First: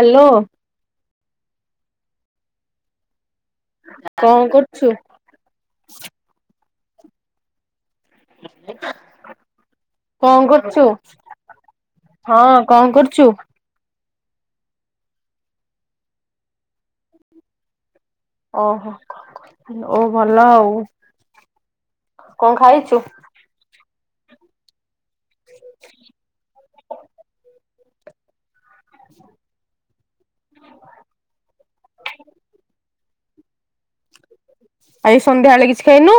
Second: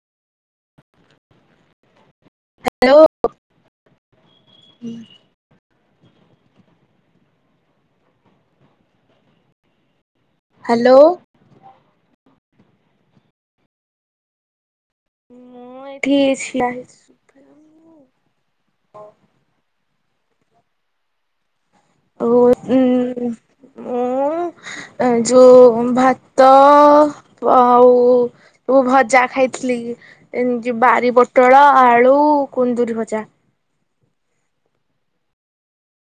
Hello. Hello. କଣ୍ କରୁଚୁ? କଣ କରୁଚ? ହ୍ୟାଲୋ। ହଁ, କଣ କରୁଛୁ? ମୁଁ ଏଇଠି ଠିଆ ହେଇଛି। ଓହୋ, ଓ ଭଲ ଆଉ। ଓ କଣ ଜି ଖାଇଛୁ ଉଁ ଯୋଉ ଭାତ ଆଉ ଭଜା ଖାଇଥିଲି। ଏମିତି ବାରି ପୋଟଳ, ଆଳୁ, କୁନ୍ଦୁରି ଭଜା। ଆଉ ଏଇ ସନ୍ଧ୍ୟାବେଳେ କିଛି ଖାଇନୁ?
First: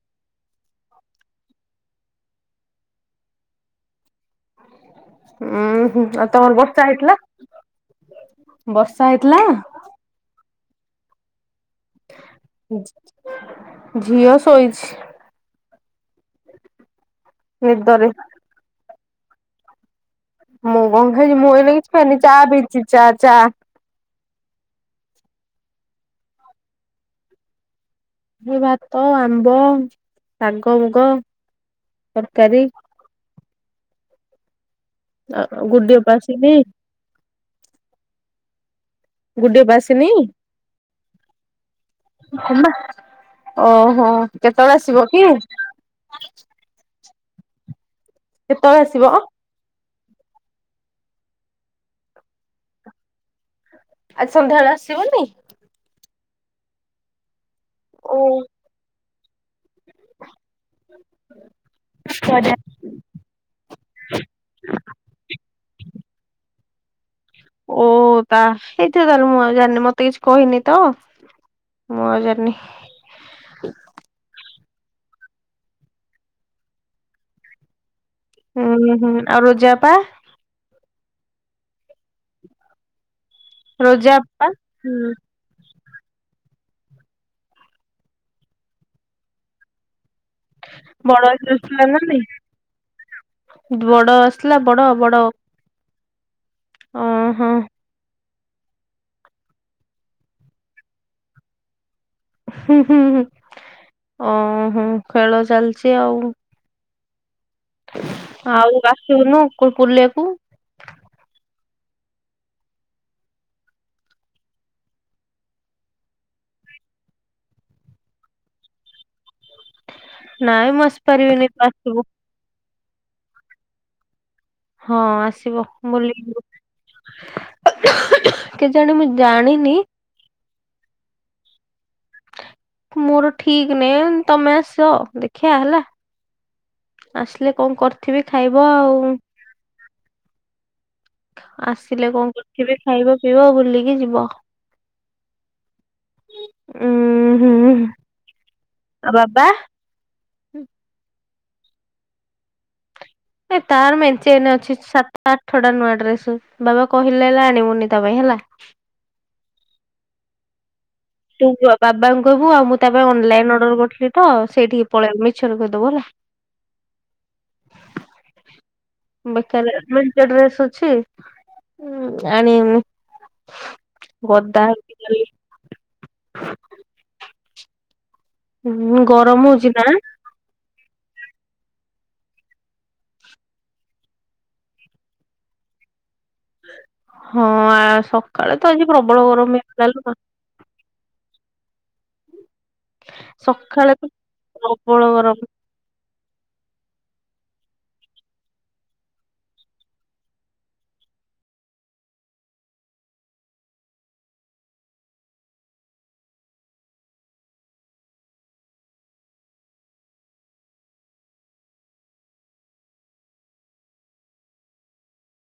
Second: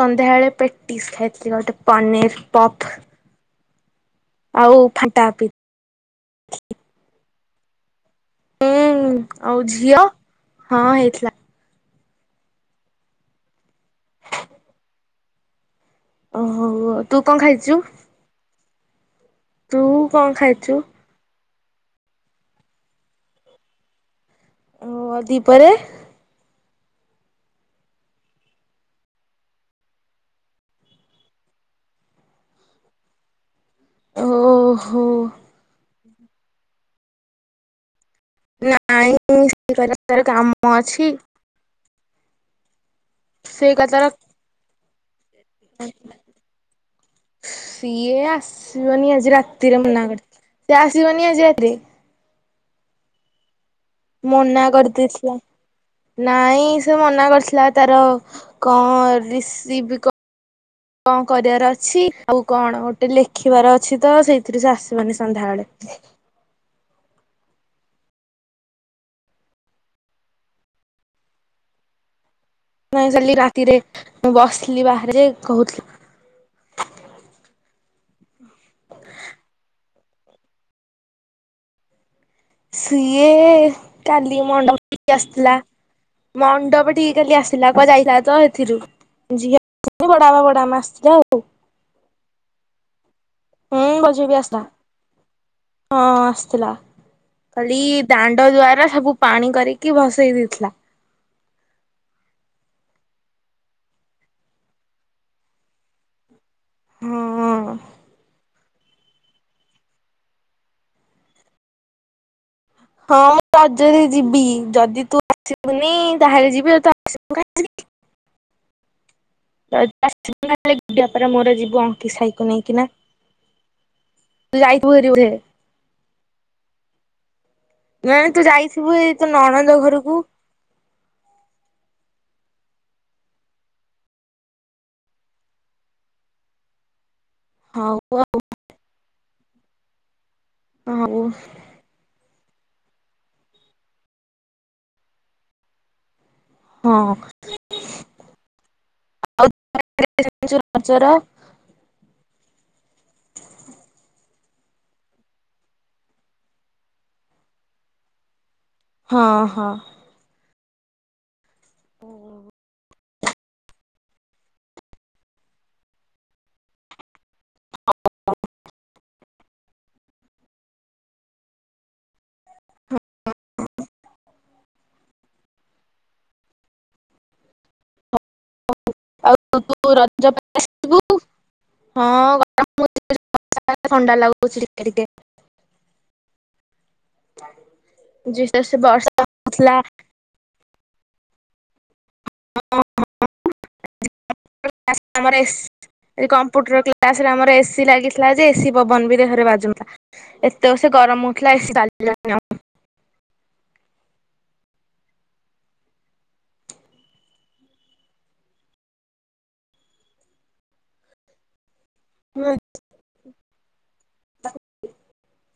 ସନ୍ଧ୍ୟାବେଳେ ପେଟିସ୍ ଖାଇଥିଲି, ଗୋଟେ ପନିର ପପ୍। ଆଉ ଫାଣ୍ଟା ପି ଉଁ ହୁ, ଆଉ ତମର ବର୍ଷା ହେଇଥିଲା। ବର୍ଷା ହୁଁ, ହେଇଥିଲା ଆଉ ଝିଅ। ଝିଅ ଶୋଇଛି। ହଉ ଆଉ। ତୁ କଣ ଖାଇଛୁ? ନିଦରେ ତୁ କଣ ଖାଇଛୁ ମୁଁ କଣ ଖାଇଛି? ମୁଁ ଏଇନା କିଛି ଖାଇନି, ଚା ପିଇଛି ଚା ଚା। ଦି ପହରେ ଭାତ, ଆମ୍ବ, ଶାଗ, ମୁଗ ତରକାରୀ। ଓହୋ। ଆଉ ଗୁଡି ଅପା ଆସିନି। ନାଇଁ, ଗୁଡି ସେ ଅପା କହିଲା ଆସିନି ତାର କାମ ଅଛି। ହଁ ବା। ସେ କହିଲା ତାର ଓହୋ, କେତେବେଳେ ଆସିବ କି? ସିଏ କେତେବେଳେ ଆସିବ ଆସିବନି ଆଜି ରା ରାତିରେ ମନା କରିଚି। ଆଜି ମନା ସନ୍ଧ୍ୟାବେଳେ କରି ଆସିବନି ଦେଇଥିଲା। ନାଇଁ, ସେ ମନା କରିଥିଲା, ତାର ଓ କଣ ରିସିଭ କଣ କରିବାର ଅଛି ଆଉ କୁଆଡେ କଣ ଲେଖିବାର ଅଛି ତ ସେଇଥିରୁ ସେ ଆସିବନି ସନ୍ଧ୍ୟାବେଳେ। ଓ ତା ହେଇଥିବ, ତା ହେଲେ ମୁଁ ଆଉ ଜାଣିନି। ମତେ କିଛି କହିନି ତ। ମୁଁ ଆଉ ଜାଣିନି। ନାଇଁ, କାଲି ରାତିରେ ମୁଁ ବସିଥିଲି ବାହାରେ କହୁଥିଲି। ଉଁ ହୁଁ, ଆଉ ରୋଜା ଆପା। ସିଏ ରୋଜା କାଲି ଆପା ହୁଁ ମଣ୍ଡପକୁ ଆସିଥିଲା। ମଣ୍ଡପଠିକି କାଲି ଆସିଲା, କୁଆଡ଼େ ଯାଇଥିଲା ତ ସେଥିରୁ ଝିଅକୁ ବଡ ଆପା ବଡ ଆସି ଥିଲା ନା ନାଇଁ। ହୁଁ ବଝିଆ ବି ଆସିଲା ହଁ, ଆସିଥିଲା। ଓହୋ ଦାଣ୍ଡ ଦୁଆର ସବୁ ପାଣି କରିକି ଭସେଇ ଦେଇଥିଲା। ଓ ହୋ ଖେଳ ଚାଲିଛି ଆଉ। ହଁ। ଆଉ ଆସିବୁନୁ [unintelligible] ହଁ, ମୁଁ ରଜରେ ଯିବି। ଯଦି ତୁ ଆସିବୁନି ତା ହେଲେ ଯିବି। [unintelligible] ନାଇଁ ମୁଁ ଆସିପାରିବିନି ତୁ ଆସିବୁ। [unintelligible] ସାଇକୁ ନେଇକିନା। ତୁ ଯାଇଥିବୁ ହଁ, ହେରି ବୋଧେ? ଆସିବ ବୁଲିକି ଯିବ। ନାଇଁ ତୁ ଯାଇଥିବୁ ଏଇ ତୋ ନଣନ୍ଦ ଘରକୁ। ମୋର ଠିକ୍ ନାଇଁ ବା, ତମେ ଆସ, ଦେଖିବା ହେଲା। ଆସିଲେ କଣ କରିଥିବି ହଉ ଖାଇବ ଆଉ, ଆଉ ହଉ ଆସିଲେ କଣ କରିଥିବି, ଖାଇବ ପିଇବ ଆଉ ବୁଲିକି ଯିବ। ହଁ, ଉୁଁ ହୁଁ ଆଉ [unintelligible] ଚୋର ଏ ତାର ମେଞ୍ଚେ ଏଇନେ ଅଛି ସାତ ଆଠ ଟା ନୂଆ ଡ୍ରେସ୍, ବାବା କହିଲେ ହେଲେ ଆଣିବୁନି ତା ପାଇଁ ହେଲା। ହଁ ହଁ। ତୁ ବାବାଙ୍କୁ ହଁ। କହିବୁ ଆଉ ମୁଁ ତା ପାଇଁ ଅନଲାଇନ୍ ଅର୍ଡର କରିଥିଲି ତ, ସେଇଠିକି ପଳେଇବ ମିଛରେ କହିଦେବୁ ହେଲା। [inaudible] [unintelligible] ବେକାରେ ମେଞ୍ଚେ ଡ୍ରେସ୍ ଅଛି, ଆଣିବୁନି। ଗଦା ହେଇଚି ଖାଲି। ଉଁ ହୁଁ ଗରମ ହଉଚି ନା? ଯୋଉ ଦିନ ଆସିବୁ, ହଁ ଗରମ ହଉଚି। [unintelligible] ଥଣ୍ଡା ଲାଗୁଚି ଟିକେ ଟିକେ। ହଁ ସକାଳେ ଯେ ତ ସେ ଆଜି ବର୍ଷା ପ୍ରବଳ ଗରମ୍ ହଉଥିଲା ହେଇଥିଲା ଲୋ ମା। ସକାଳେ ବି ପ୍ରବଳ ଗରମ୍। ଏ କମ୍ପ୍ୟୁଟର କ୍ଲାସ ରେ ଆମର ଏସିି ଲାଗିଥିଲା ଯେ, ଏସି ପବନ ବି ଦେହରେ ବାଜୁନଥିଲା। ଏତେ ଯୋରେସେ ଗରମ ହଉଥିଲା, ଏ ସି ଚାଲିଲାନି ଆଉ। [unintelligible]